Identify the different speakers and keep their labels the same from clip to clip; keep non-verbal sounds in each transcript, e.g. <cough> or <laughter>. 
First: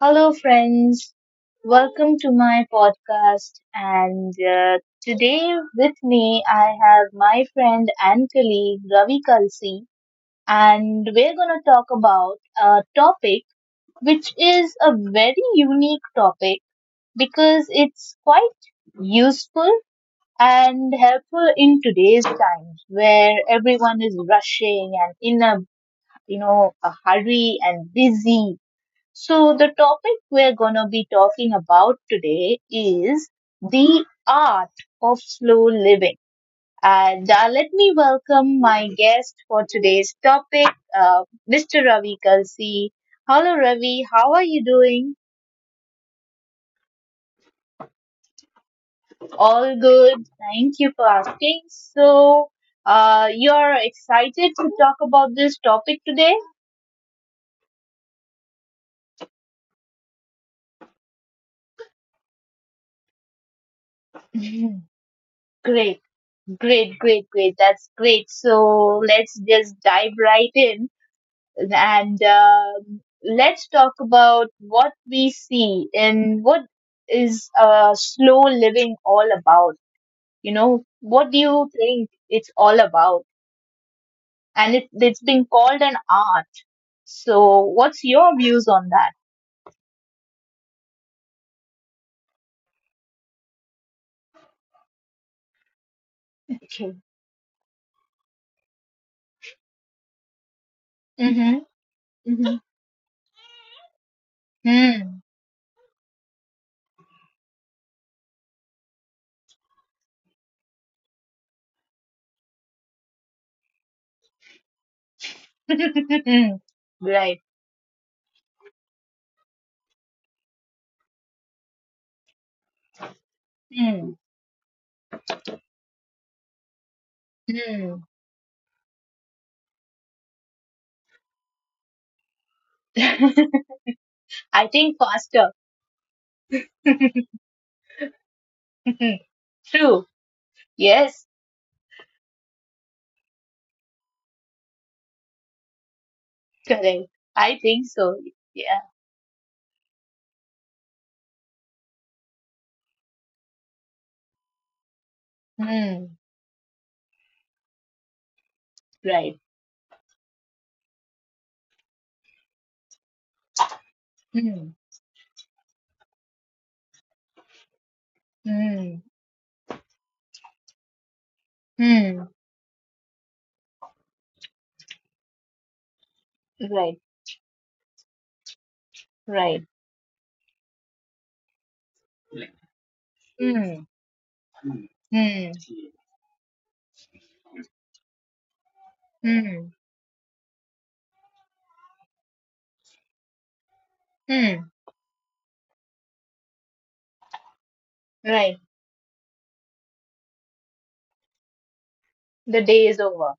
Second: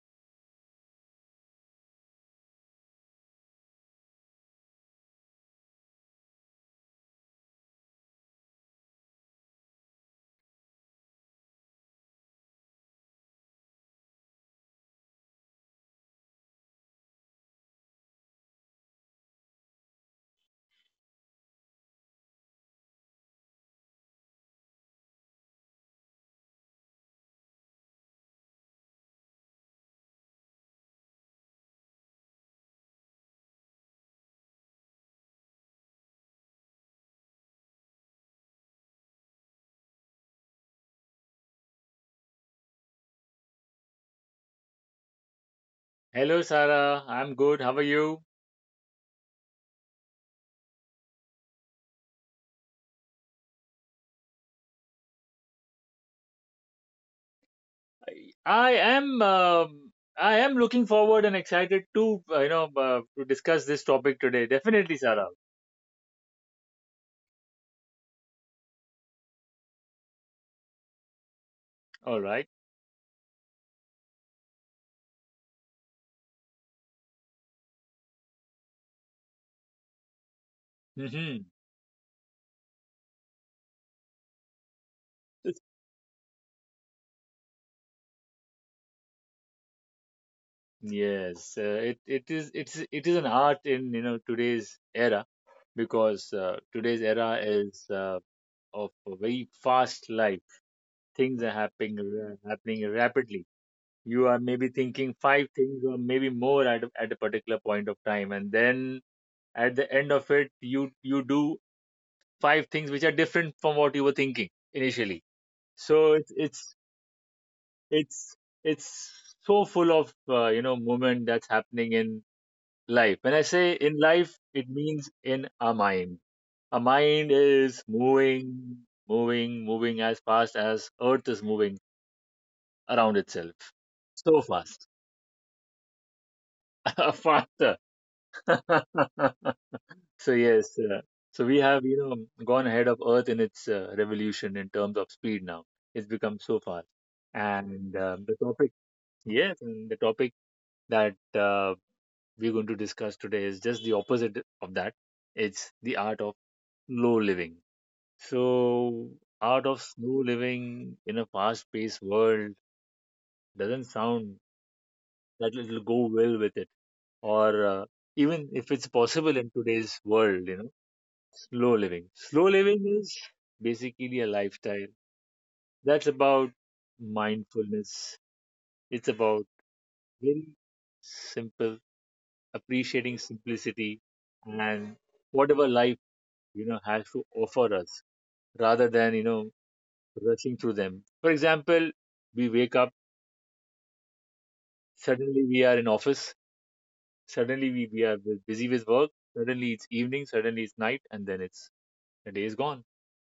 Speaker 1: Hello, friends. Welcome to my podcast. And today with me, I have my friend and colleague Ravi Kalsi. And we're going to talk about a topic which is a very unique topic because it's quite useful and helpful in today's times where everyone is rushing and in a a hurry and busy. So, the topic we're going to be talking about today is the art of slow living. And let me welcome my guest for today's topic, uh, Mr. Ravi Kalsi. Hello, Ravi. How are you doing?
Speaker 2: Hello, Sarah. I'm good. How are you?
Speaker 1: All good. Thank you for asking. So, you're excited to talk about this topic today? <laughs>
Speaker 2: I am I am looking forward and excited to to discuss this topic today.
Speaker 1: Mhm.
Speaker 2: Definitely, Sarah.
Speaker 1: Great, great, great, great. That's great. So let's just dive right in. And
Speaker 2: All right.
Speaker 1: Let's talk about what we see and what is slow living all about. You know, what do
Speaker 2: Mm-hmm.
Speaker 1: you think it's all about? And it's been called an art. So, what's your views on that?
Speaker 2: Yes, it is an art in today's era because
Speaker 1: Okay.
Speaker 2: today's era is of a very fast life. Things are
Speaker 1: Mm-hmm.
Speaker 2: happening rapidly. You are maybe
Speaker 1: Mm-hmm.
Speaker 2: thinking five things or maybe more at a particular point of time, and then at the end of it you do five things which are different from what you were thinking initially. So
Speaker 1: Hmm. <laughs> Right.
Speaker 2: it's it's so full of movement that's happening in life. When I say in
Speaker 1: Hmm.
Speaker 2: life, it means in our mind. Our mind is
Speaker 1: Hmm.
Speaker 2: moving, moving as fast as Earth is moving around
Speaker 1: <laughs>
Speaker 2: itself, so
Speaker 1: I
Speaker 2: fast.
Speaker 1: think faster.
Speaker 2: <laughs>
Speaker 1: <laughs>
Speaker 2: Faster. <laughs>
Speaker 1: True.
Speaker 2: So yes,
Speaker 1: Yes.
Speaker 2: so we have gone ahead of Earth in its revolution in terms of speed now. It's become so fast,
Speaker 1: Correct. I think
Speaker 2: and
Speaker 1: so.
Speaker 2: um, the topic
Speaker 1: Yeah.
Speaker 2: yes, and the topic that we're going to discuss today is just the opposite of that. It's the
Speaker 1: Hmm.
Speaker 2: art of slow living. So
Speaker 1: Right.
Speaker 2: art of slow living in a fast-paced world doesn't sound
Speaker 1: Mm,
Speaker 2: that it'll go well with it, or even if it's
Speaker 1: mm,
Speaker 2: possible in today's world, you know. Slow living.
Speaker 1: mm,
Speaker 2: Slow living is basically a lifestyle that's about
Speaker 1: right,
Speaker 2: mindfulness. It's about
Speaker 1: right.
Speaker 2: very simple, appreciating
Speaker 1: Mm,
Speaker 2: simplicity and
Speaker 1: mm,
Speaker 2: whatever life, you know, has to offer us rather than,
Speaker 1: mm,
Speaker 2: rushing through them. For example, we wake up,
Speaker 1: mm,
Speaker 2: suddenly we are in office, suddenly we are
Speaker 1: right.
Speaker 2: busy with work, suddenly it's evening, suddenly it's night, and then it's the day is
Speaker 1: The
Speaker 2: gone.
Speaker 1: day is over.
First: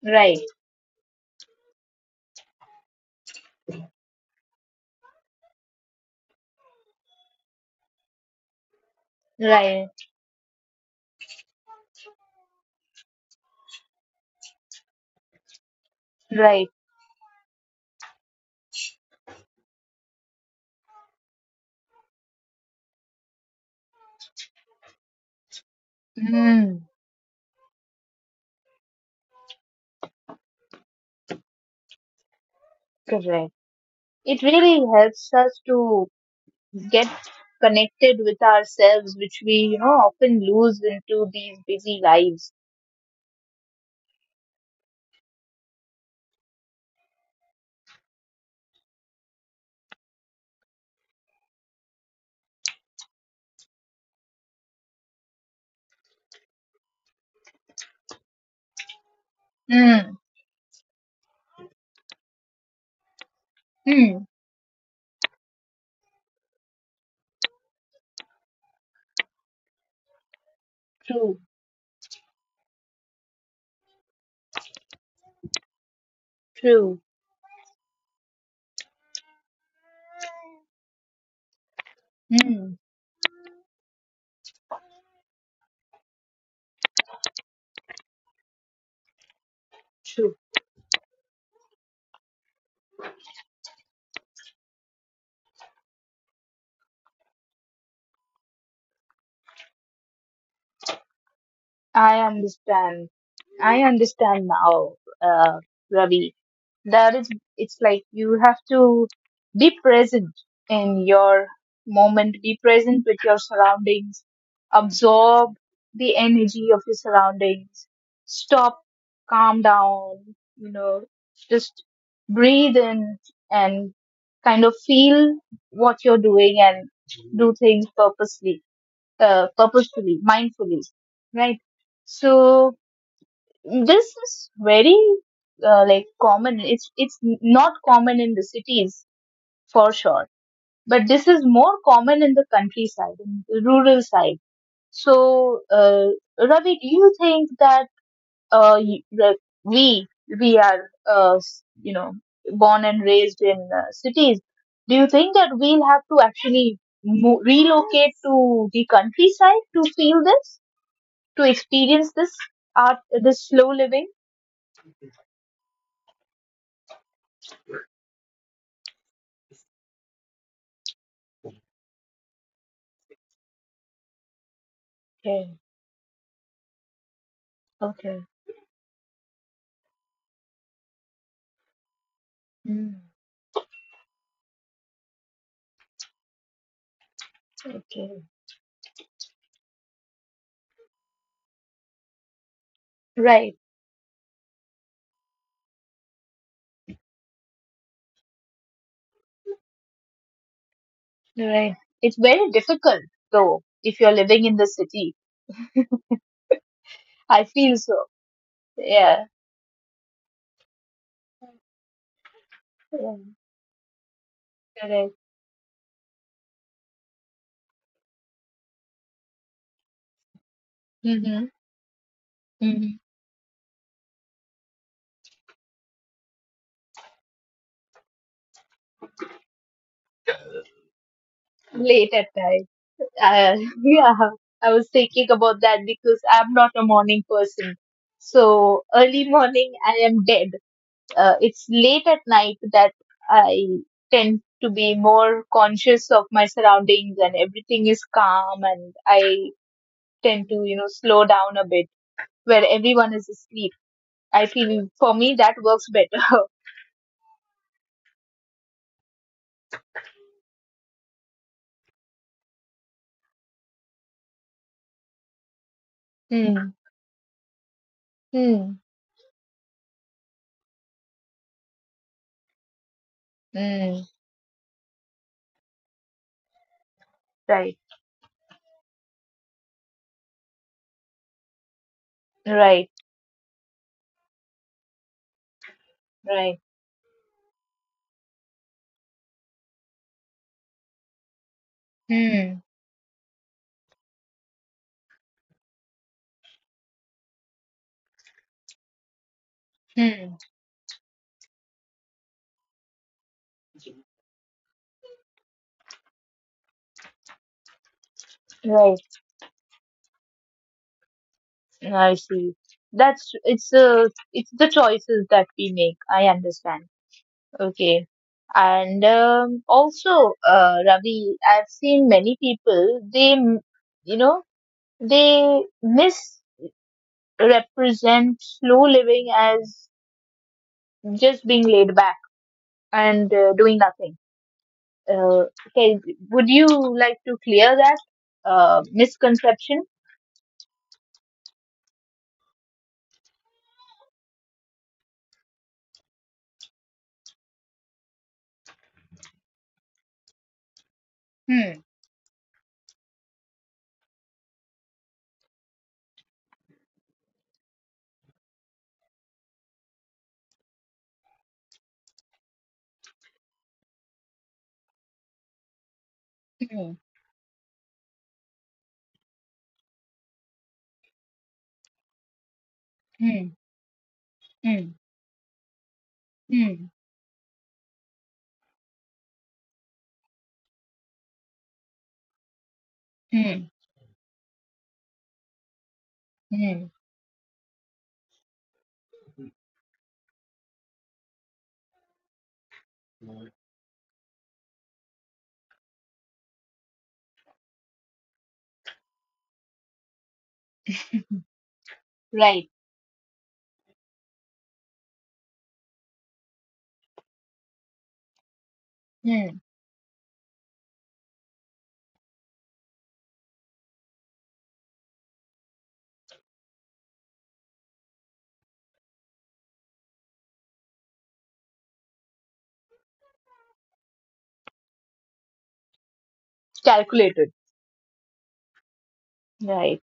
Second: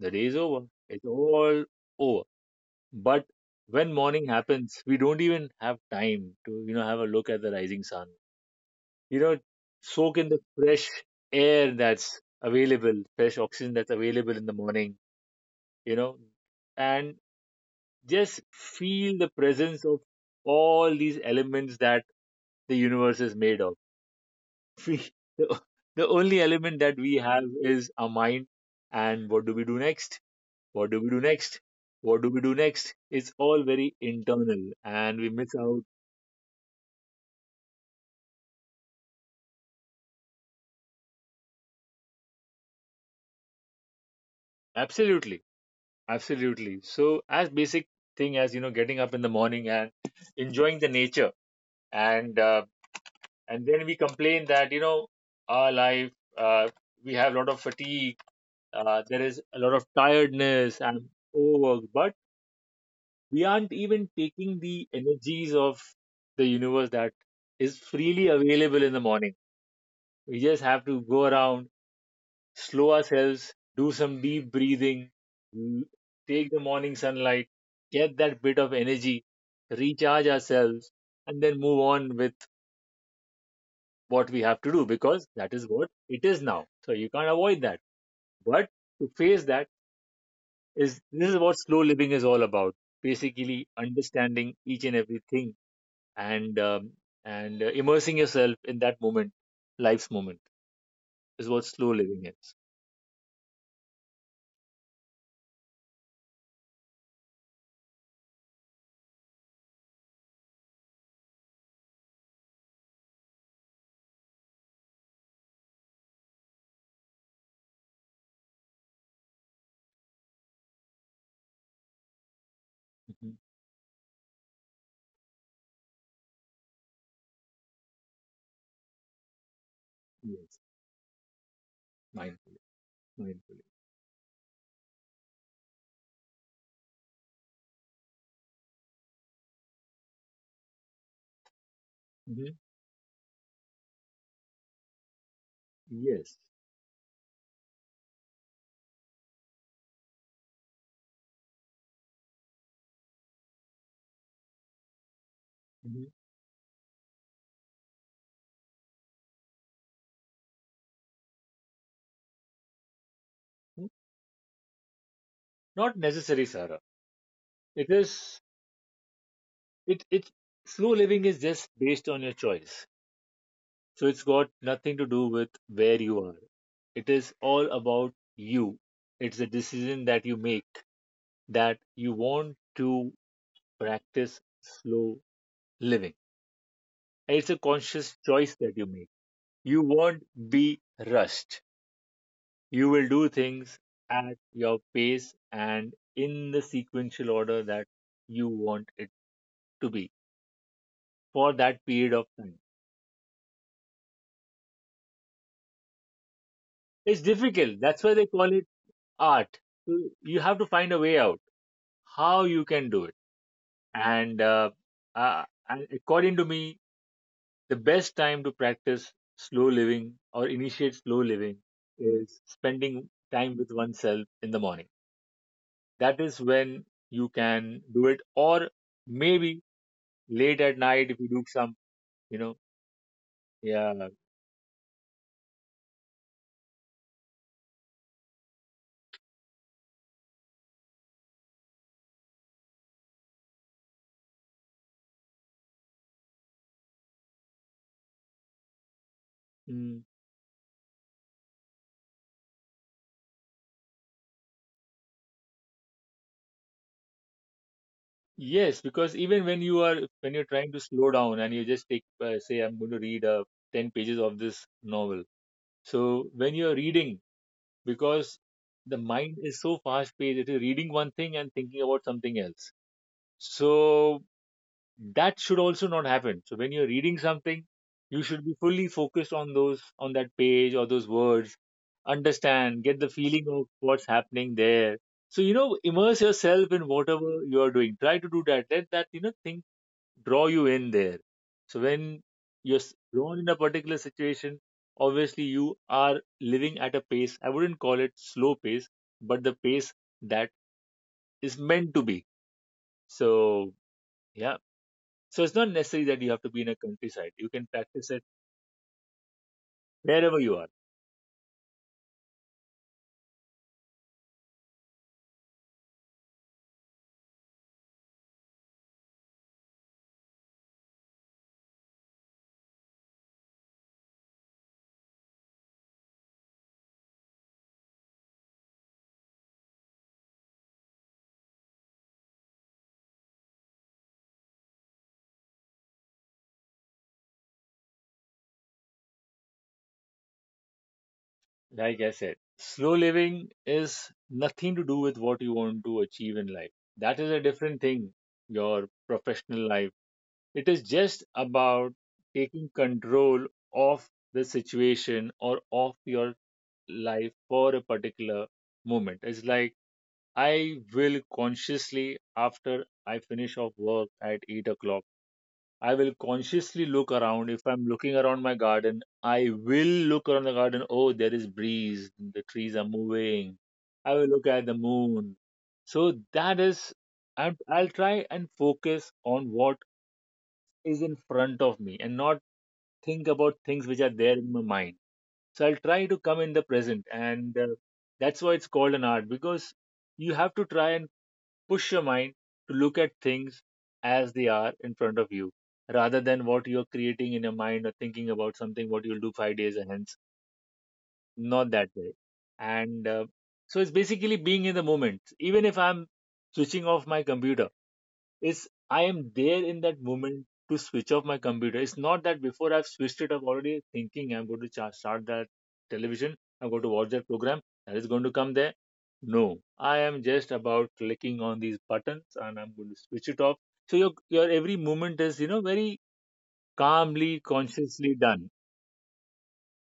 Speaker 2: The day is
Speaker 1: Right,
Speaker 2: over. It's all over. But when morning happens, we don't even have time to, have a look at the rising sun. You know,
Speaker 1: right,
Speaker 2: soak in the fresh air that's available, fresh oxygen that's available in the morning, you know,
Speaker 1: right.
Speaker 2: and just feel the presence of all these elements that the universe is made of. <laughs> We, the, the only element that
Speaker 1: Mm,
Speaker 2: we have is our mind. And what do we do next? What do we do next? What do we do next? It's all
Speaker 1: correct.
Speaker 2: very internal,
Speaker 1: It really
Speaker 2: and we miss
Speaker 1: helps
Speaker 2: out.
Speaker 1: us to get connected with ourselves, which we, you know, often lose into these busy lives.
Speaker 2: Absolutely, absolutely. So, as basic thing as getting up in the morning and enjoying the nature, and uh, and then we complain that our life uh, we have a lot of fatigue, there is a lot of
Speaker 1: Mm,
Speaker 2: tiredness and overwork, but we aren't even taking
Speaker 1: mm,
Speaker 2: the energies of the universe that is freely available in the morning. We just have to go around,
Speaker 1: true,
Speaker 2: slow ourselves, do some deep breathing, l- take the morning sunlight,
Speaker 1: true,
Speaker 2: get that bit of energy, recharge ourselves, and then move on with
Speaker 1: mm,
Speaker 2: what we have to do, because that is what it is now. So you can't avoid that. But to face that is
Speaker 1: true.
Speaker 2: this is what slow living is all about. Basically, understanding each and everything and um, and immersing yourself in that moment, life's moment, is what slow living is.
Speaker 1: I understand. I understand now, uh, Ravi. That is, it's like you have to be present in your moment, be present with your surroundings, absorb the energy of your surroundings, stop, calm down, you know, just breathe
Speaker 2: Mhm.
Speaker 1: in and kind of feel what you're doing and do things purposely, purposefully,
Speaker 2: Yes,
Speaker 1: mindfully, right?
Speaker 2: mindful,
Speaker 1: So
Speaker 2: mindfully.
Speaker 1: this is very like common. It's not common in the cities for sure, but this is more common in
Speaker 2: Mhm.
Speaker 1: the countryside, in the rural side. So,
Speaker 2: Yes.
Speaker 1: Ravi, do you think that that we we are you know born and raised in cities? Do you think that we'll have
Speaker 2: Mhm.
Speaker 1: to actually relocate to the countryside to feel this? To experience this art, this slow
Speaker 2: Mm,
Speaker 1: living.
Speaker 2: not necessary, Sarah. It is it it slow living is just based on your choice. So it's got nothing to do with
Speaker 1: Okay.
Speaker 2: where you are. It is all about
Speaker 1: Okay.
Speaker 2: you. It's a decision that you make that you want
Speaker 1: Mm.
Speaker 2: to practice slow living. And it's a conscious
Speaker 1: Okay.
Speaker 2: choice that you make. You won't be rushed. You will do
Speaker 1: Right,
Speaker 2: things at your pace and in the sequential order that you want it to be, for
Speaker 1: right.
Speaker 2: that period
Speaker 1: It's
Speaker 2: of
Speaker 1: very
Speaker 2: time.
Speaker 1: difficult though if you're living in the city.
Speaker 2: It's
Speaker 1: I feel
Speaker 2: difficult.
Speaker 1: so.
Speaker 2: That's why they call it
Speaker 1: Yeah,
Speaker 2: art. So you have to find a way out how you can do it.
Speaker 1: yeah.
Speaker 2: And, uh,
Speaker 1: Correct.
Speaker 2: and according to me, the best time to practice slow living or initiate slow
Speaker 1: Hmm.
Speaker 2: living is
Speaker 1: Mm-hmm.
Speaker 2: spending time with oneself in the morning. That is when you can do it, or maybe late at night if you do some,
Speaker 1: Late at
Speaker 2: you know,
Speaker 1: night. Uh, <laughs>
Speaker 2: yeah,
Speaker 1: yeah, I was thinking about that because I'm not a morning person. So early morning, I am dead. It's late at night that I tend to be more conscious of my surroundings and everything is calm and I
Speaker 2: mm.
Speaker 1: tend to, you know, slow down a bit where everyone is asleep. I feel for me that works better.
Speaker 2: Yes, because even when you are when you're trying to slow down and you just take say I'm going to read 10 pages of this novel. So
Speaker 1: <laughs>
Speaker 2: when
Speaker 1: Hmm.
Speaker 2: you're reading, because
Speaker 1: Hmm.
Speaker 2: the mind is so fast paced, it is reading one thing and thinking about something else.
Speaker 1: Hmm.
Speaker 2: So that should also not happen. So when you're reading something,
Speaker 1: Right.
Speaker 2: you should be fully focused on those on that page or those words,
Speaker 1: Right.
Speaker 2: understand, get the feeling of what's happening there. So, you know, immerse
Speaker 1: Right.
Speaker 2: yourself in whatever you are doing. Try to do that. Let that, thing draw you in there. So when
Speaker 1: Hmm.
Speaker 2: you're drawn in a particular situation, obviously you are living at a pace. I wouldn't call it slow pace, but the pace
Speaker 1: Hmm.
Speaker 2: that is meant to be. So yeah. So it's not necessary that you have to be in a countryside. You can practice it
Speaker 1: Right.
Speaker 2: wherever you are.
Speaker 1: I see. That's it's It's the choices that we make. I understand. Okay. And also, Ravi, I've seen many people, you know, they misrepresent slow living as just being laid back and doing nothing. Okay, would you like to clear that misconception?
Speaker 2: Like I said, slow living is nothing to do with what you want to achieve in life. That is a different thing. Your professional life, it is just
Speaker 1: Hmm,
Speaker 2: about taking control of the situation or of your life for a particular moment. It's like I will consciously, after I finish off work at 8 o'clock, I will consciously
Speaker 1: hmm,
Speaker 2: look around. If I'm looking around my garden, I will look around the garden. Oh, there is breeze. The trees are
Speaker 1: hmm,
Speaker 2: moving. I will look at the
Speaker 1: hmm,
Speaker 2: moon. So that
Speaker 1: hmm,
Speaker 2: is, I'll try and focus on what is in front of me and not think about things which are there in my mind. So I'll try to come in the
Speaker 1: hmm,
Speaker 2: present, and that's why it's called an art, because you have to try and push your mind to look at things as they are in front of you rather than what you're creating in your mind or thinking about something what you'll do five days and hence.
Speaker 1: hmm.
Speaker 2: Not that way.
Speaker 1: Right.
Speaker 2: And so it's basically being in the moment. Even if I'm switching off my computer, is I am
Speaker 1: Hmm.
Speaker 2: there in that moment to switch off my computer. It's not that before I've switched it, I'm already thinking I'm going to start that television, I'm going to watch that program, and it's going to come there. No, I am just about clicking on these buttons and I'm going to switch it off. So your every movement is, you know, very calmly,
Speaker 1: Calculated.
Speaker 2: consciously done.
Speaker 1: Right.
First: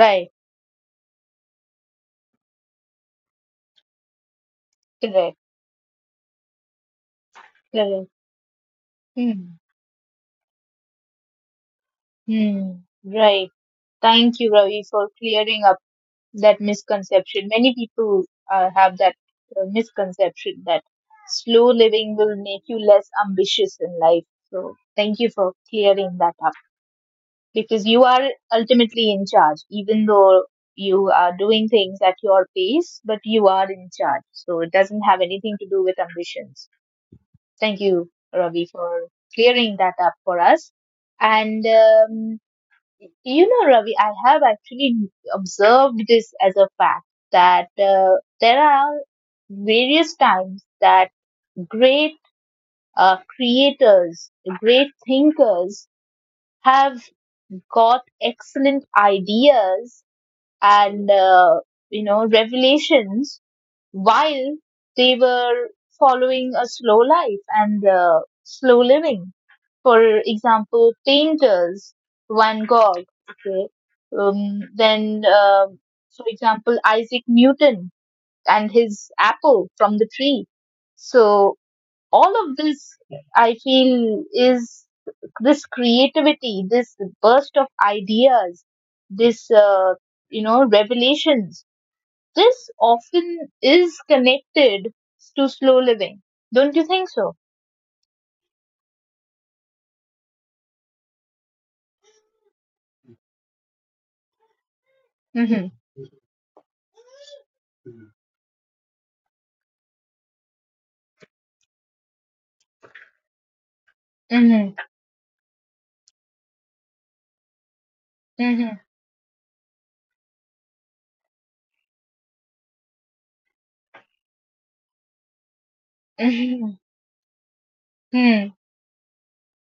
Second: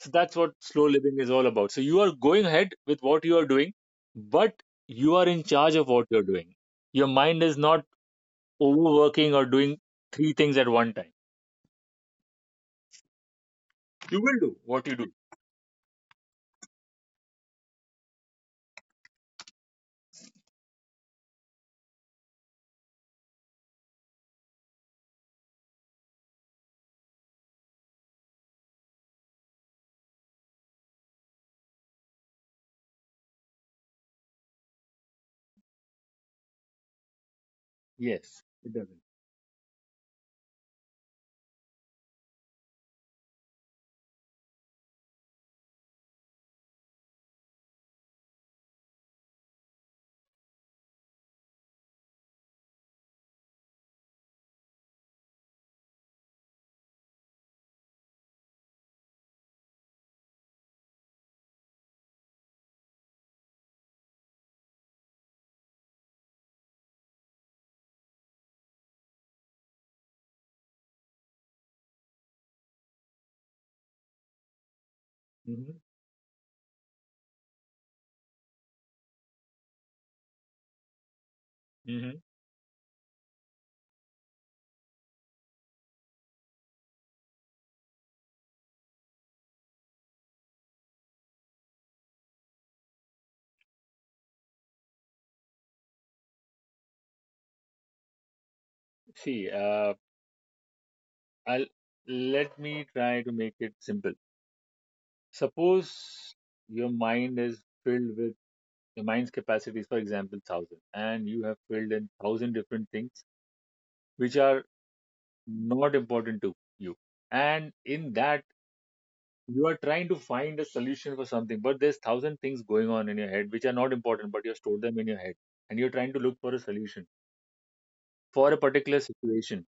Speaker 2: So that's what slow living is all about. So you are going ahead with what you are doing, but you are
Speaker 1: Correct.
Speaker 2: in charge of what you're doing. Your mind is not
Speaker 1: Correct.
Speaker 2: overworking or
Speaker 1: Hmm.
Speaker 2: doing three things at one time.
Speaker 1: Hmm, right.
Speaker 2: You will
Speaker 1: Thank you,
Speaker 2: do.
Speaker 1: Ravi,
Speaker 2: What you
Speaker 1: for
Speaker 2: do?
Speaker 1: clearing up that misconception. Many people have that misconception that slow living will make you less ambitious in life. So, thank you for clearing that up because you are ultimately in charge, even though you are doing things at your pace, but you are in charge. So, it doesn't have anything to do with ambitions. Thank you,
Speaker 2: Yes,
Speaker 1: Ravi,
Speaker 2: it doesn't.
Speaker 1: for clearing that up for us. And you know, Ravi, I have actually observed this as a fact that there are various times that great creators, great thinkers have got excellent ideas and, you know, revelations while they were following a slow life and slow living. For example, painters, Van Gogh, okay? Then,
Speaker 2: Hmm.
Speaker 1: for example, Isaac Newton and his apple from the tree. So,
Speaker 2: Hmm.
Speaker 1: all of this, I feel, is this creativity, this burst of ideas, this, you know, revelations, this often is connected to slow living. Don't you think so?
Speaker 2: See, I'll let me try to make it simple.
Speaker 1: Mm-hmm.
Speaker 2: Suppose your mind is filled with your mind's capacity is, for example, thousand, and you have filled in thousand different things which are
Speaker 1: Mm-hmm.
Speaker 2: not important to you. And in that
Speaker 1: Mm-hmm.
Speaker 2: you are trying to find a solution for something, but there's thousand things going on in your head which are not important, but you have stored them in your head, and you're trying to look for a
Speaker 1: Mm-hmm.
Speaker 2: solution
Speaker 1: Mm-hmm.
Speaker 2: for
Speaker 1: Hmm.
Speaker 2: a particular situation.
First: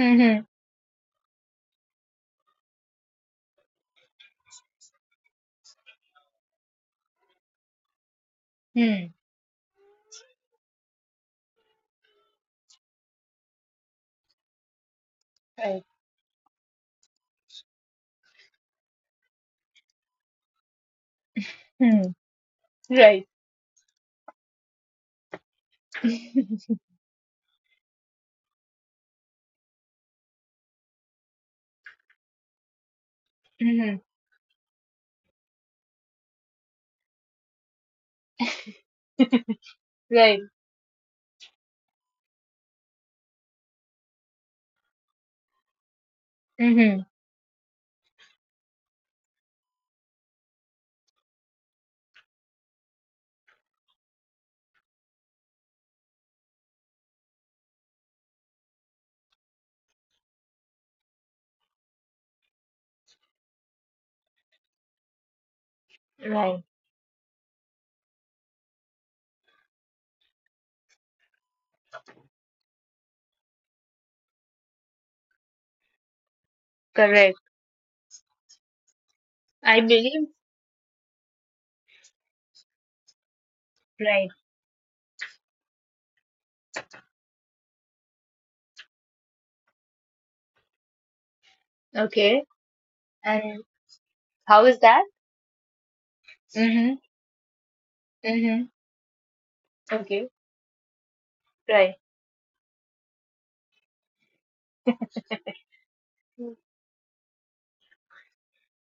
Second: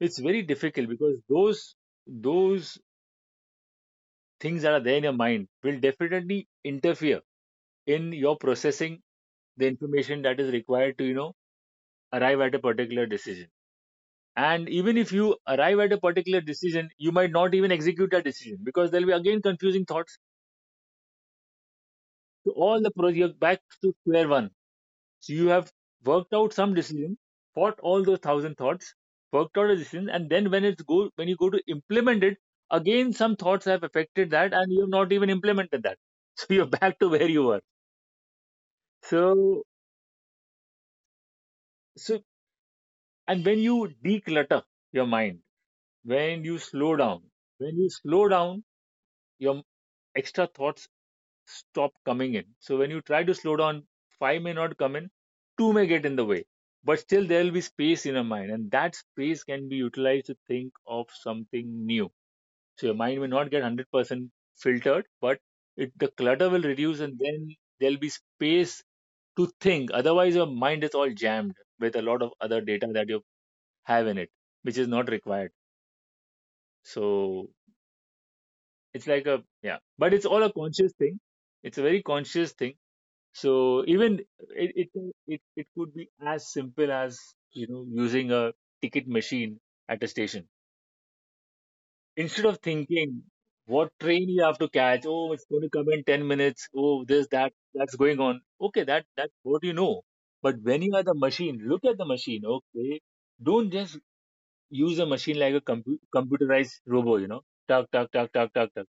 Speaker 2: It's very difficult because those things that are there in your mind will definitely interfere in your processing
Speaker 1: Hmm.
Speaker 2: the information that is required to arrive at a particular decision. And even if you arrive
Speaker 1: Right.
Speaker 2: at a particular decision, you might not even execute that decision, because there'll be again confusing thoughts.
Speaker 1: Mm-hmm.
Speaker 2: So
Speaker 1: Right.
Speaker 2: you're back to square one. So you have worked out
Speaker 1: <laughs>
Speaker 2: some decision, fought all those thousand thoughts, worked out a decision, and then when you go to implement it, again some thoughts have
Speaker 1: Mm-hmm.
Speaker 2: affected that, and you have not even implemented that. <laughs> So you're back to where you were. So
Speaker 1: Right.
Speaker 2: so and when you declutter your mind, when you slow
Speaker 1: Mm-hmm.
Speaker 2: down, when you slow down, your extra thoughts stop coming in. So when you try to slow down, five may not come in, two may get in the way, but still there will be space in your mind, and that space can be utilized to think of something new. So your mind may not get 100% filtered, but it, the clutter will
Speaker 1: Right.
Speaker 2: reduce, and then there'll be space to think. Otherwise, your mind is all jammed with a lot of other data that you have in it, which is not required.
Speaker 1: Correct.
Speaker 2: So it's like a yeah,
Speaker 1: I
Speaker 2: but it's
Speaker 1: believe.
Speaker 2: all a conscious thing. It's a very conscious thing. So even
Speaker 1: Right.
Speaker 2: it it it could be as simple as, you know, using a ticket machine at a station instead
Speaker 1: Okay.
Speaker 2: of thinking
Speaker 1: And
Speaker 2: what train you have to
Speaker 1: how is
Speaker 2: catch.
Speaker 1: that?
Speaker 2: Oh, it's going to come in 10 minutes.
Speaker 1: Mm-hmm.
Speaker 2: Oh, this that's going on.
Speaker 1: Mm-hmm.
Speaker 2: Okay, that that what you know.
Speaker 1: Okay.
Speaker 2: But when you are the machine, look at
Speaker 1: Right.
Speaker 2: the machine. Okay, don't just use a machine like a computerized robot. You know, tuck tuck tuck tuck tuck tuck.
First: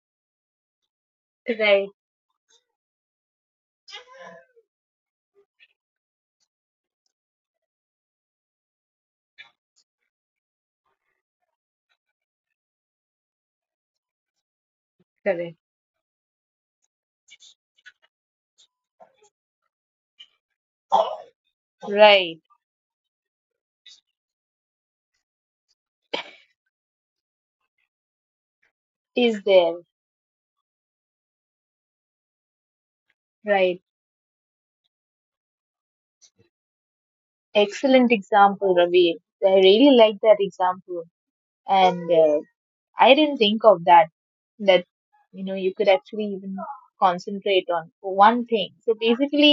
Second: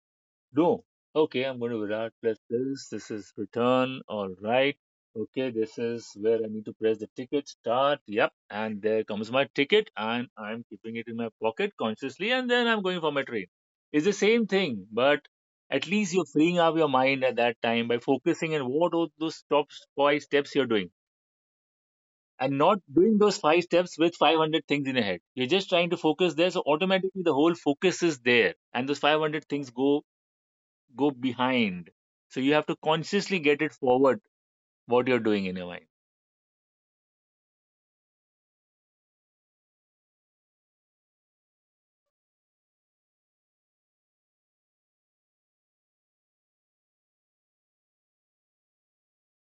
Speaker 2: No. Okay, I'm going to
Speaker 1: Right.
Speaker 2: Virat plus this. This is return. All right. Okay, this is where I need to press the ticket start. Yep. And there comes my ticket, and I'm keeping it in my pocket consciously, and then I'm going for my train. It's the same thing, but
Speaker 1: Correct.
Speaker 2: at least you're freeing up your mind at that time by focusing on what are those top five steps you're doing,
Speaker 1: Right.
Speaker 2: and not doing those five steps with 500 things in your head. You're just trying to focus there, so automatically the whole focus is there, and those
Speaker 1: Is
Speaker 2: 500 things
Speaker 1: there.
Speaker 2: go behind. So you have to consciously get it
Speaker 1: Right.
Speaker 2: forward what you're doing in your mind.
Speaker 1: Excellent example, Ravi. I really like that example. And I didn't think of that, that you know you could actually even concentrate on one thing. So basically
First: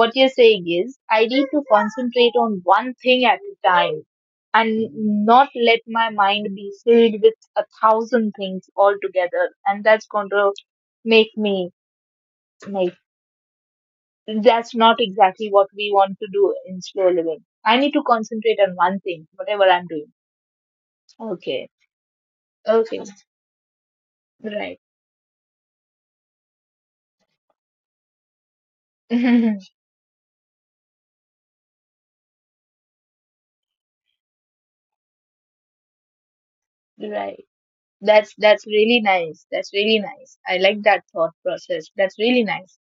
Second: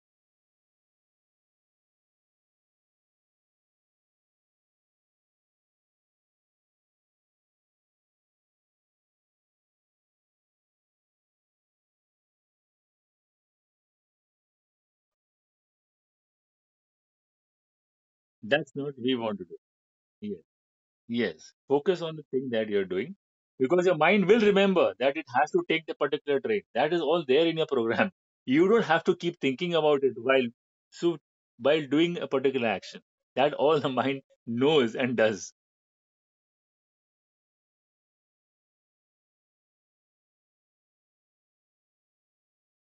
Speaker 1: what you're saying is I need to concentrate on one thing at a time and not let my mind be filled with a thousand things altogether, and that's going to make me like, that's not exactly what we want to do in slow living. I need to concentrate on
Speaker 2: That's not
Speaker 1: one
Speaker 2: what we
Speaker 1: thing
Speaker 2: want to do.
Speaker 1: whatever I'm doing.
Speaker 2: Yes. Yes.
Speaker 1: Okay,
Speaker 2: Focus on the thing that you're
Speaker 1: okay,
Speaker 2: doing because your mind will
Speaker 1: right.
Speaker 2: remember that it has to take the particular train. That is all there in your program. <laughs> You don't have to keep
Speaker 1: <laughs>
Speaker 2: thinking about it while so while doing a particular action. That all the mind knows and does.
Speaker 1: Right. That's really nice. That's really nice. I like that thought process. That's really nice.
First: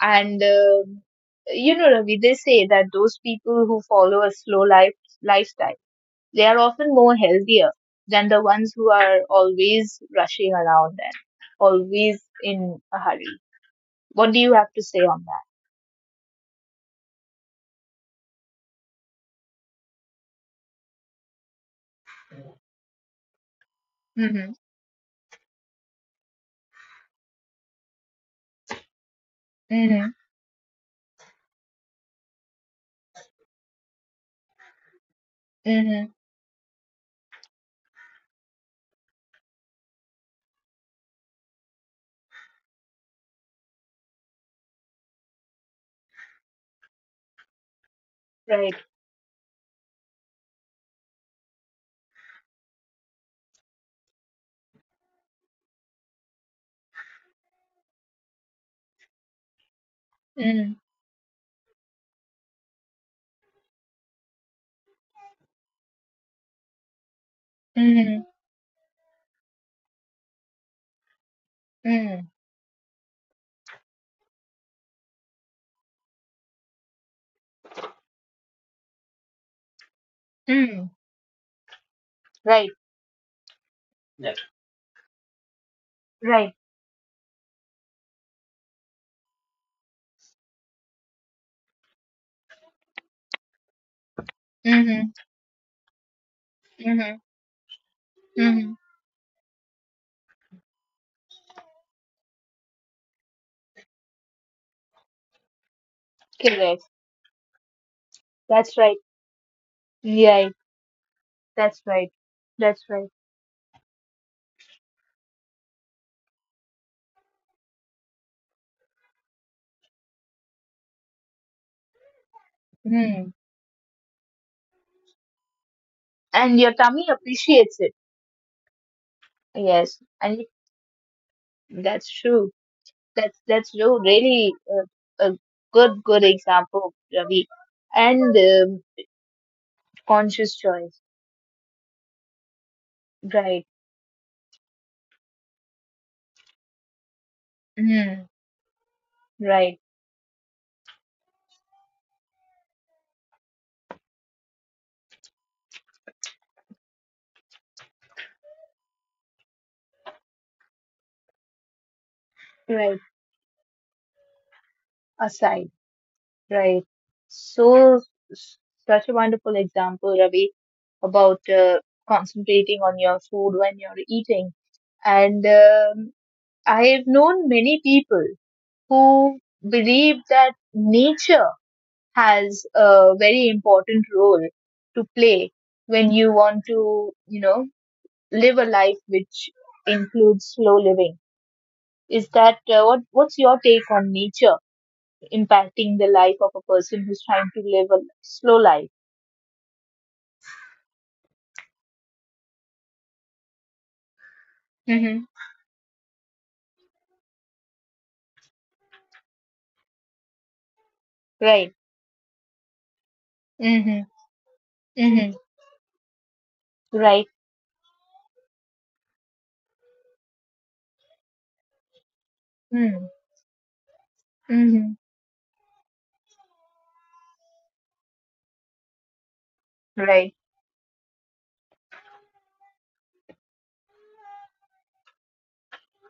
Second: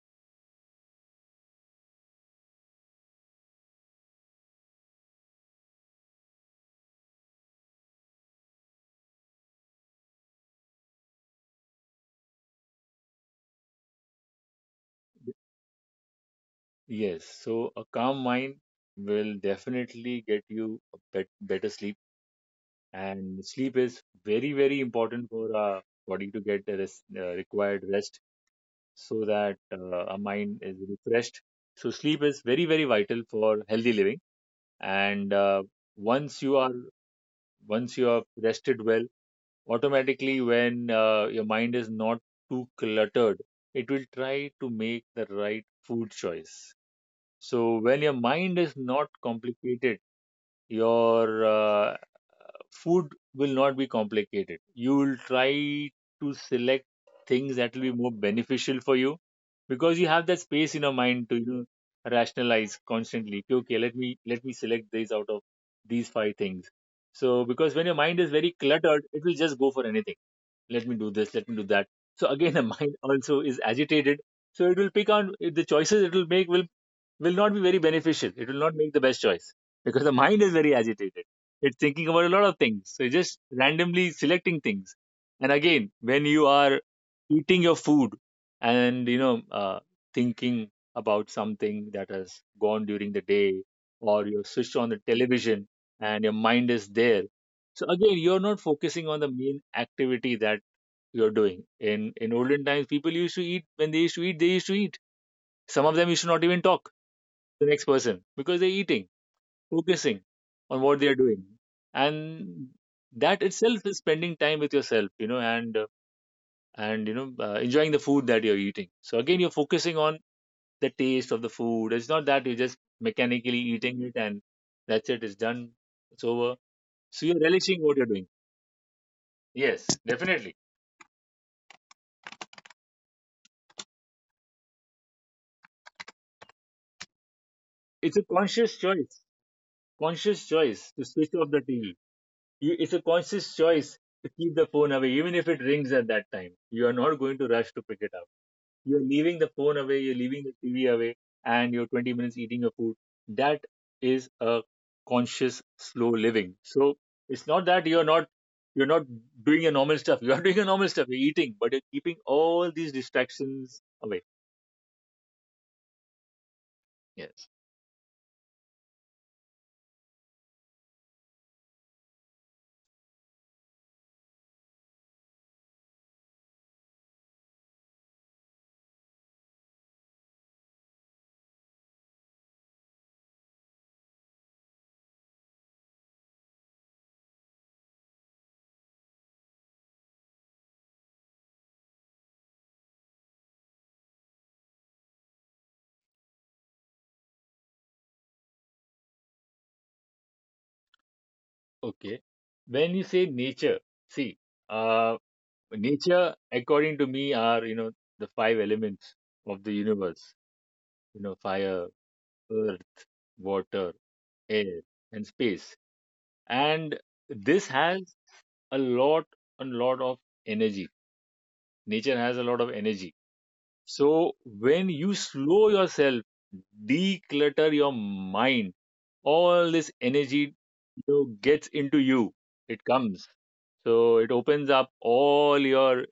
Speaker 1: And you know, Ravi, they say that those people who follow a slow life lifestyle, they are often more healthier than the ones who are always rushing around and always in a hurry. What do you have to say on that?
Speaker 2: Yes. So a calm mind will definitely get you a better sleep, and sleep is very
Speaker 1: Mm-hmm.
Speaker 2: very important for body to get the rest, required rest so that our
Speaker 1: Mm-hmm.
Speaker 2: mind is refreshed, so sleep is very very vital for healthy living. And
Speaker 1: Mm-hmm.
Speaker 2: Once you are once you are rested well, automatically when your mind is not too cluttered, it will try to make the right food choice. So when your mind is
Speaker 1: Right.
Speaker 2: not complicated, your food will not be complicated. You will try to select things that will be more beneficial for you because you have that space in
Speaker 1: Mm-hmm.
Speaker 2: your mind to, you know, rationalize constantly. Okay, okay, let me select these out of these five things. So because when your mind is very cluttered, it will just go for anything. Let me do this. Let me do that. So
Speaker 1: Mm-hmm.
Speaker 2: again, the <laughs> mind also is agitated. So it will pick on the choices it will make will not be very beneficial. It will not make the best choice because the mind is very
Speaker 1: Mm-hmm.
Speaker 2: agitated. It's thinking about a lot of
Speaker 1: Right.
Speaker 2: things. So it's just randomly selecting things. And again, when you
Speaker 1: Right.
Speaker 2: are eating your food and you know thinking about something that has gone during the day, or you switched on the
Speaker 1: Mm-hmm.
Speaker 2: television and your mind is
Speaker 1: Mm-hmm.
Speaker 2: there. So again, you're not
Speaker 1: Mm-hmm.
Speaker 2: focusing on the main activity that you're doing. In olden times, people used to eat when they used to eat, they used to eat. Some of them used to not even
Speaker 1: Correct.
Speaker 2: talk the next person because they're
Speaker 1: That's right.
Speaker 2: eating, focusing
Speaker 1: Yeah,
Speaker 2: on what they're doing,
Speaker 1: that's right.
Speaker 2: and
Speaker 1: That's right.
Speaker 2: that itself is spending time with yourself, you know, and and you know enjoying the food that you're eating. So again, you're focusing on the taste of the food. It's not that you're just
Speaker 1: Hmm.
Speaker 2: mechanically eating it and that's it. It's done. It's over.
Speaker 1: And your tummy
Speaker 2: So you're
Speaker 1: appreciates
Speaker 2: relishing
Speaker 1: it.
Speaker 2: what you're doing. Yes,
Speaker 1: Yes,
Speaker 2: definitely.
Speaker 1: that's true. That's true. Really a good good example, Ravi.
Speaker 2: It's a
Speaker 1: And
Speaker 2: conscious choice. Conscious
Speaker 1: conscious
Speaker 2: choice
Speaker 1: choice.
Speaker 2: to switch off the TV. It's a conscious
Speaker 1: Right.
Speaker 2: choice to keep the phone away, even if it rings at that time. You are not going to rush to pick it
Speaker 1: Hmm.
Speaker 2: up. You're leaving the phone
Speaker 1: Right.
Speaker 2: away, you're leaving the TV away, and you're 20 minutes eating your food. That is a conscious, slow living. So it's not that you're not doing your normal stuff. You are doing your normal stuff. You're eating, but you're keeping all these
Speaker 1: Right.
Speaker 2: distractions away.
Speaker 1: Aside. Right.
Speaker 2: Yes.
Speaker 1: So s- such a wonderful example, Ravi, about concentrating on your food when you're eating and I've known many people who believe that nature has a very important role to play when you want to, you know, live a life which includes slow living. Is that what? What's your take on nature impacting the life of a person who's trying to live a slow life?
Speaker 2: Okay. When you say nature, see, uh,
Speaker 1: Hmm.
Speaker 2: nature, according to me, are, you know, the five elements of the universe. You know,
Speaker 1: Right.
Speaker 2: fire, earth,
Speaker 1: Hmm.
Speaker 2: water, air, and
Speaker 1: Hmm.
Speaker 2: space, and
Speaker 1: Right.
Speaker 2: this has a lot, a lot of energy. Nature has a lot of
Speaker 1: Mm.
Speaker 2: energy. So when
Speaker 1: Hmm.
Speaker 2: you slow yourself, declutter your mind, all this
Speaker 1: Right.
Speaker 2: energy, you know, gets into you, it comes. So it opens up all your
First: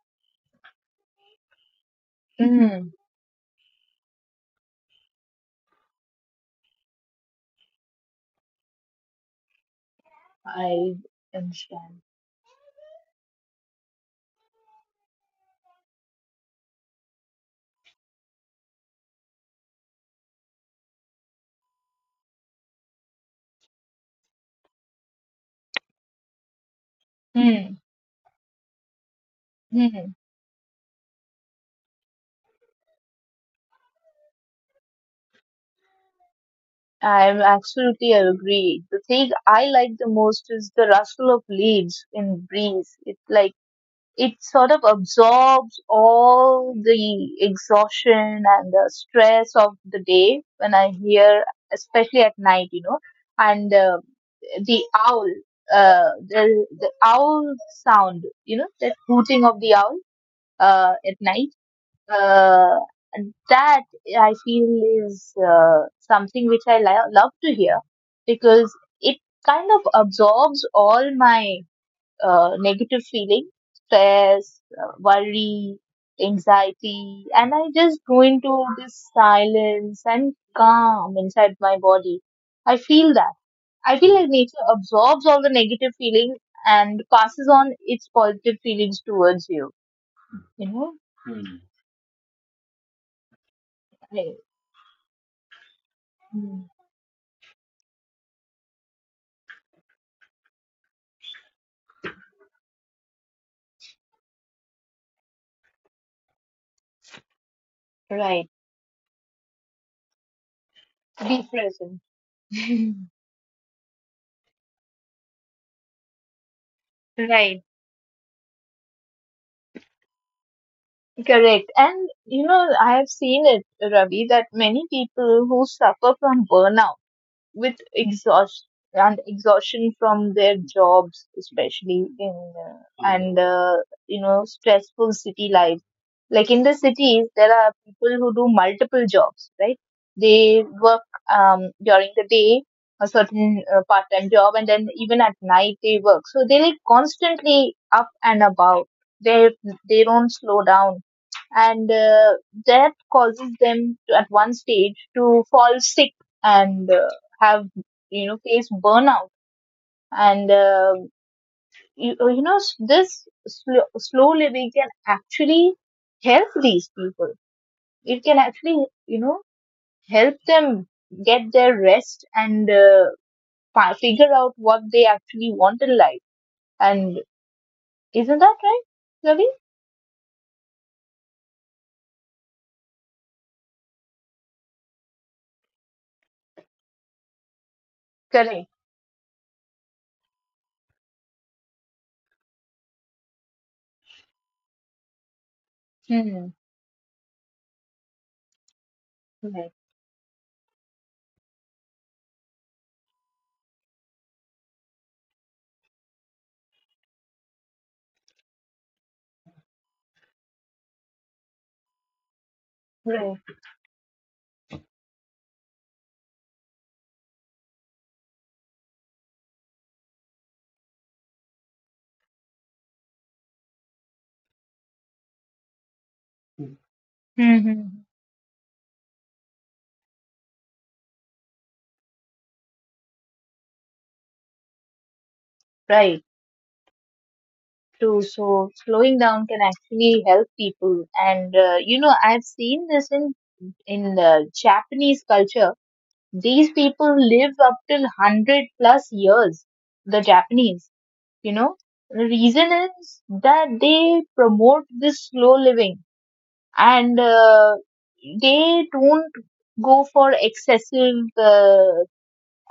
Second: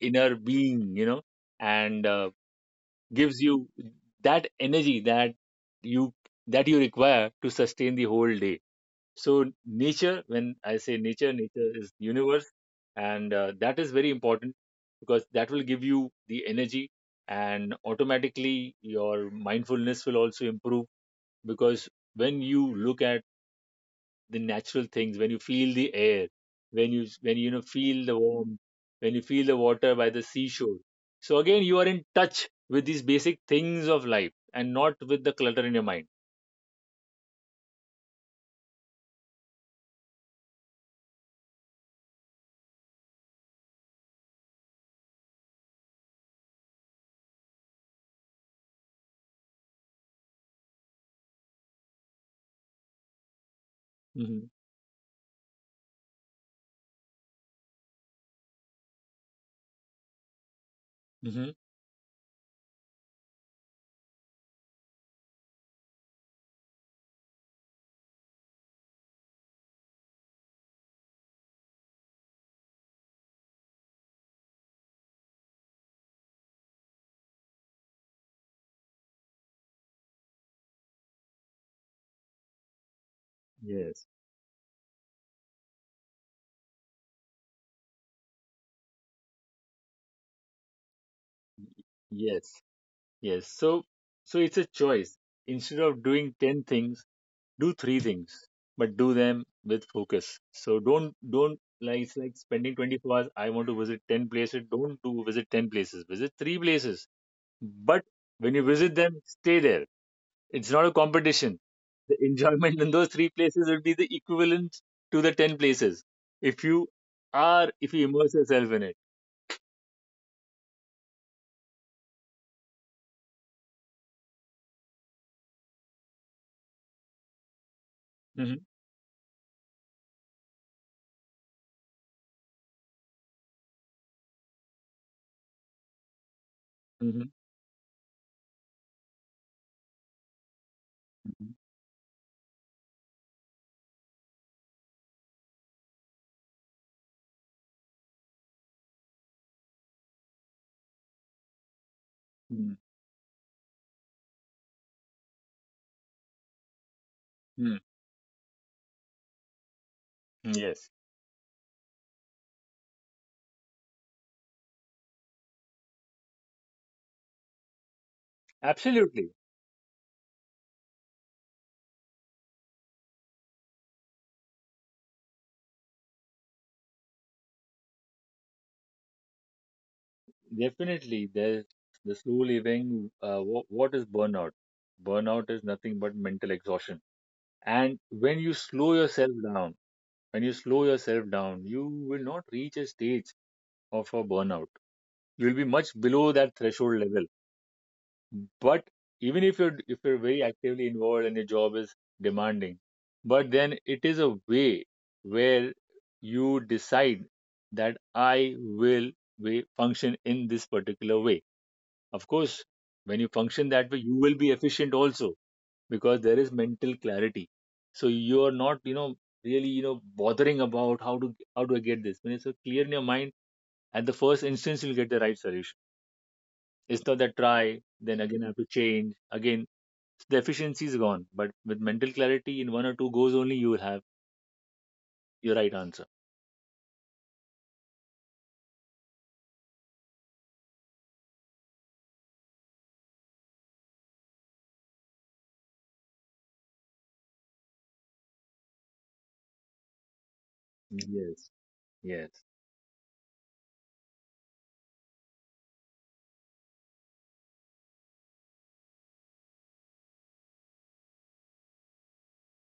Speaker 2: inner being, you know, and
Speaker 1: Mm.
Speaker 2: gives you that energy you that you require to sustain the whole day. So nature, when I say
Speaker 1: I
Speaker 2: nature, nature is
Speaker 1: understand.
Speaker 2: universe, and that is very important because that will give you the energy, and automatically your mindfulness will also improve because when you look at the natural things, when you feel the air, when you know feel the warmth, when you feel the water by
Speaker 1: Hmm.
Speaker 2: the seashore, so again you are in touch with these basic things of life and not with the clutter in your mind.
Speaker 1: I'm absolutely agree. The thing I like the most is the rustle of leaves in breeze. It like it sort of absorbs all the exhaustion and the stress of the day when I hear, especially at night, you know. And
Speaker 2: Hmm.
Speaker 1: the owl, the the owl sound, you know, that hooting of the owl at night,
Speaker 2: Hmm.
Speaker 1: uh, that I feel is something which I love to hear because it kind of absorbs all my negative feelings, stress, worry, anxiety, and I just go into this silence and calm inside my body. I feel that. I
Speaker 2: Yes.
Speaker 1: feel like nature absorbs all the negative feelings and passes on its positive feelings towards you. You know?
Speaker 2: Yes. Yes. So
Speaker 1: I-
Speaker 2: so it's a choice. Instead of doing
Speaker 1: Mm.
Speaker 2: 10 things, do 3 things, but do them with focus. So don't like it's like spending 24 hours I want to visit 10 places. Don't do visit 10 places. Visit 3 places. But
Speaker 1: Right.
Speaker 2: when you visit them, stay there. It's not a
Speaker 1: Be
Speaker 2: competition.
Speaker 1: present.
Speaker 2: The <laughs> enjoyment in
Speaker 1: <laughs>
Speaker 2: those 3 places will be the equivalent to the 10 places if you
Speaker 1: Right.
Speaker 2: are if you immerse yourself in it.
Speaker 1: Correct. And you know, I have seen it, Ravi, that many people who suffer from burnout with
Speaker 2: Hmm.
Speaker 1: exhaustion from their jobs, especially in uh, and you know stressful city life. Like in the
Speaker 2: Hmm.
Speaker 1: cities, there are people who do multiple jobs, right? They work, during the day a certain part-time job, and then even at night they work. So they're like constantly up and about. They they don't slow down and that causes them to, at one stage, to fall sick and have
Speaker 2: Hmm.
Speaker 1: you know faced burnout and
Speaker 2: Yes.
Speaker 1: you, you know this slow living can actually help these people. It can actually, you
Speaker 2: Absolutely.
Speaker 1: know, help them get their rest and figure out what they actually want in life and isn't that right, Ravi?
Speaker 2: Definitely, there's the slow living. What is burnout? Burnout is nothing but mental exhaustion. And when you
Speaker 1: Correct.
Speaker 2: slow yourself down, when you slow yourself down, you will not reach a stage of a burnout. You'll be much below
Speaker 1: Hmm.
Speaker 2: that threshold level. But even
Speaker 1: Right.
Speaker 2: if you're very actively involved and your job is demanding, but then it is a way where you decide that I will be, function in this particular way. Of course, when you
Speaker 1: Right.
Speaker 2: function that way, you will be efficient also because there is mental clarity. So you are not, you know, really, you know, bothering about how to how do I get this. When it's so clear in your mind, at the first instance, you'll get the right solution. It's not that try,
Speaker 1: Hmm.
Speaker 2: then again I have to change. Again, the efficiency is gone. But with mental clarity, in one or two goes only, you will have your right answer.
Speaker 1: Right. True. So slowing down can actually help people, and you know I've seen this in the Japanese culture. These people live up till 100 plus years. The Japanese, you
Speaker 2: Yes.
Speaker 1: know, the
Speaker 2: Yes.
Speaker 1: reason is that they promote this slow living and they don't go for excessive, uh,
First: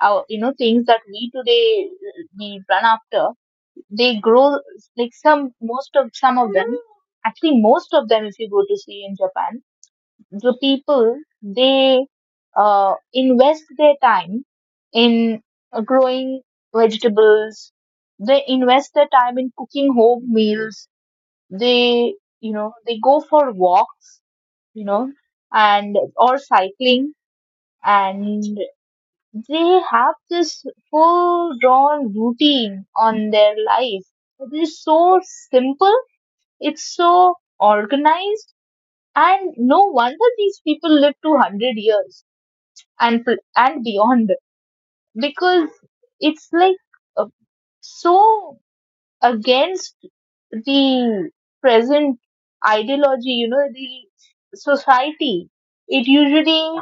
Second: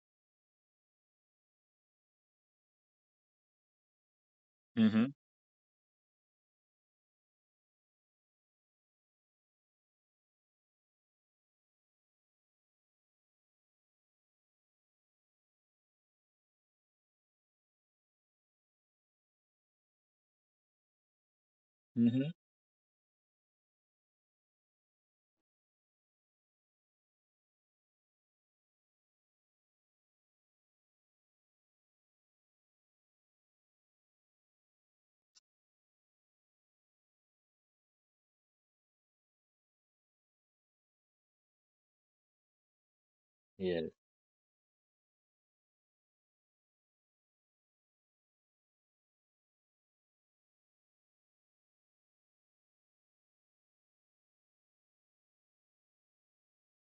Speaker 1: ou- you know, things that we today we run after. They grow,
Speaker 2: Mm-hmm.
Speaker 1: like some of them, actually most of them if you go to see in Japan, the people, they invest their time in growing vegetables, they invest their time in cooking home meals. They,
Speaker 2: Mm-hmm.
Speaker 1: you know, they go for walks, you know, and or cycling, and they have this full drawn routine on their life. It is so simple, it's so organized, and no wonder these people live to 100 years and, and
Speaker 2: Yes.
Speaker 1: beyond because it's like uh, so against the present ideology, you know, the society. It usually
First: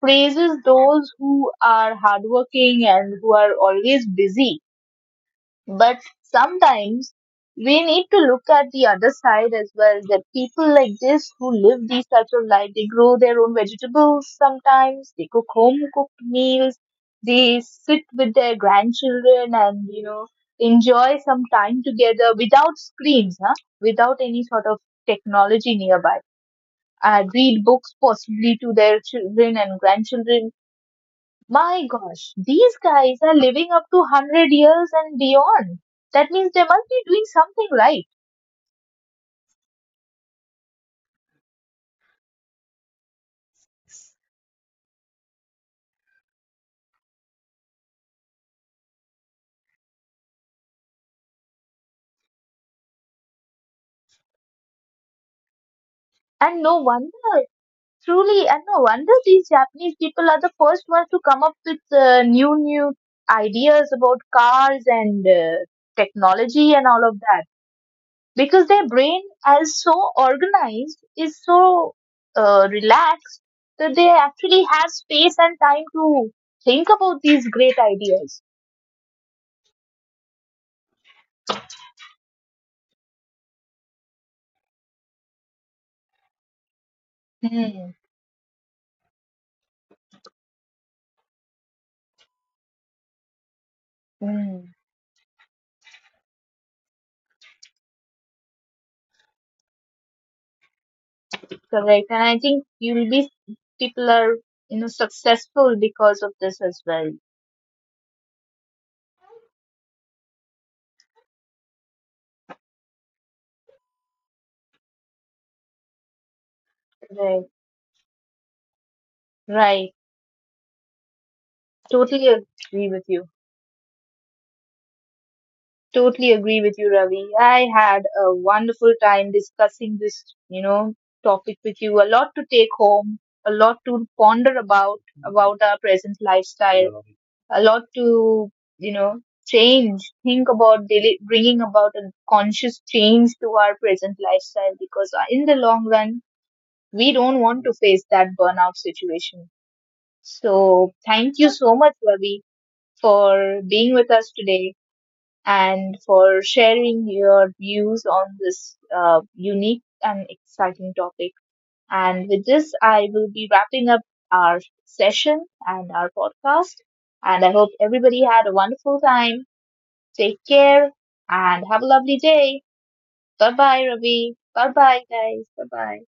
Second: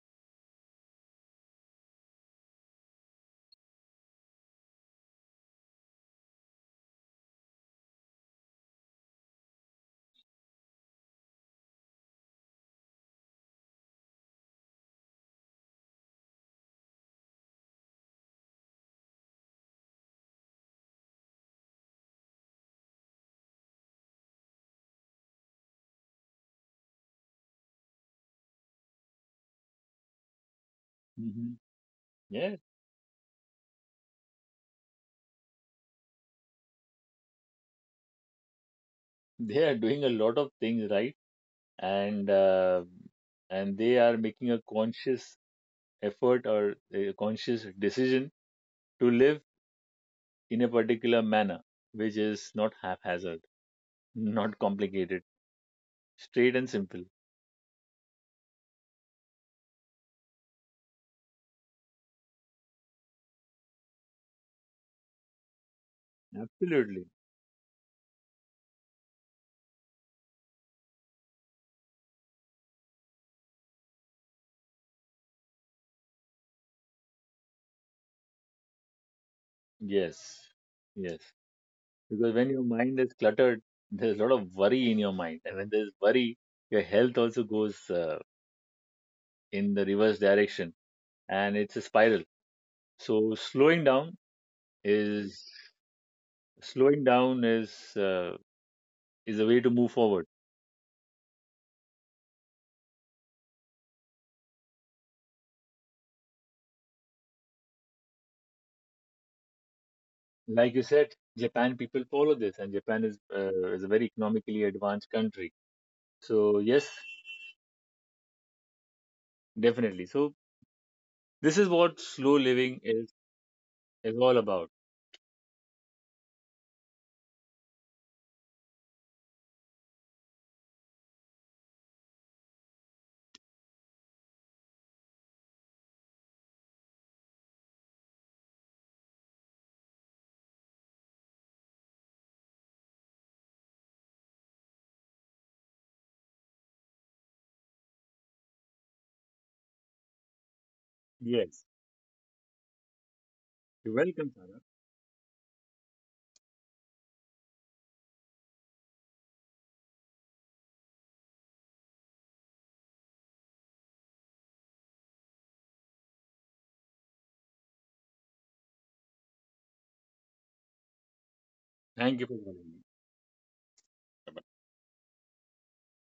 Speaker 1: praises those who are hardworking and who are always busy. But sometimes we need to look at the other side as well, that people like this who live these types of life, they grow their own vegetables sometimes, they cook home cooked meals, they sit with their grandchildren and, you know, enjoy some time together without screens, huh? Without any sort of technology nearby. Read books possibly to their children and grandchildren.
Speaker 2: Mm-hmm.
Speaker 1: My gosh,
Speaker 2: Yes.
Speaker 1: these guys are living up to 100 years and beyond. That means they must be doing something right.
Speaker 2: They are doing a lot of things right, and and they are making a conscious effort or a conscious decision to live in a particular manner, which is not haphazard, not complicated, straight
Speaker 1: And
Speaker 2: and
Speaker 1: no
Speaker 2: simple.
Speaker 1: wonder, truly, and no wonder these Japanese people are the first ones to come up with new ideas about cars and technology and
Speaker 2: Absolutely.
Speaker 1: all of that. Because their brain is so organized, is so relaxed, that they actually have space and time to think about these great ideas.
Speaker 2: Yes. Yes. Because when your mind is cluttered, there's a lot of worry in your mind. And when there's worry, your health also goes in the reverse direction, and it's a spiral. So
Speaker 1: Hmm.
Speaker 2: is slowing down is a way to move forward.
Speaker 1: Correct. And I think you'll be people are, you know, successful because of this as well.
Speaker 2: Like you said, Japan people follow this, and Japan is a very economically advanced country. So yes,
Speaker 1: Right. Right.
Speaker 2: definitely. So this is what
Speaker 1: Totally
Speaker 2: slow living
Speaker 1: agree with you.
Speaker 2: is all about.
Speaker 1: Totally agree with you, Ravi. I had a wonderful time discussing this, you know, topic with you. A lot to take home, a lot to ponder about our present lifestyle, a lot to you know change. Think about daily, bringing about a conscious change to our present lifestyle because in the long run we don't want to face that burnout situation. So thank you
Speaker 2: Yes,
Speaker 1: so much, Ravi, for being
Speaker 2: you're
Speaker 1: with
Speaker 2: welcome,
Speaker 1: us
Speaker 2: Sarah.
Speaker 1: today and for sharing your views on this unique and exciting topic. And with this, I will be wrapping up our session and our podcast. And I hope everybody had a wonderful time. Take care and have a lovely
Speaker 2: Thank you for calling
Speaker 1: day.
Speaker 2: me.
Speaker 1: Bye bye, Ravi. Bye bye, guys. Bye bye.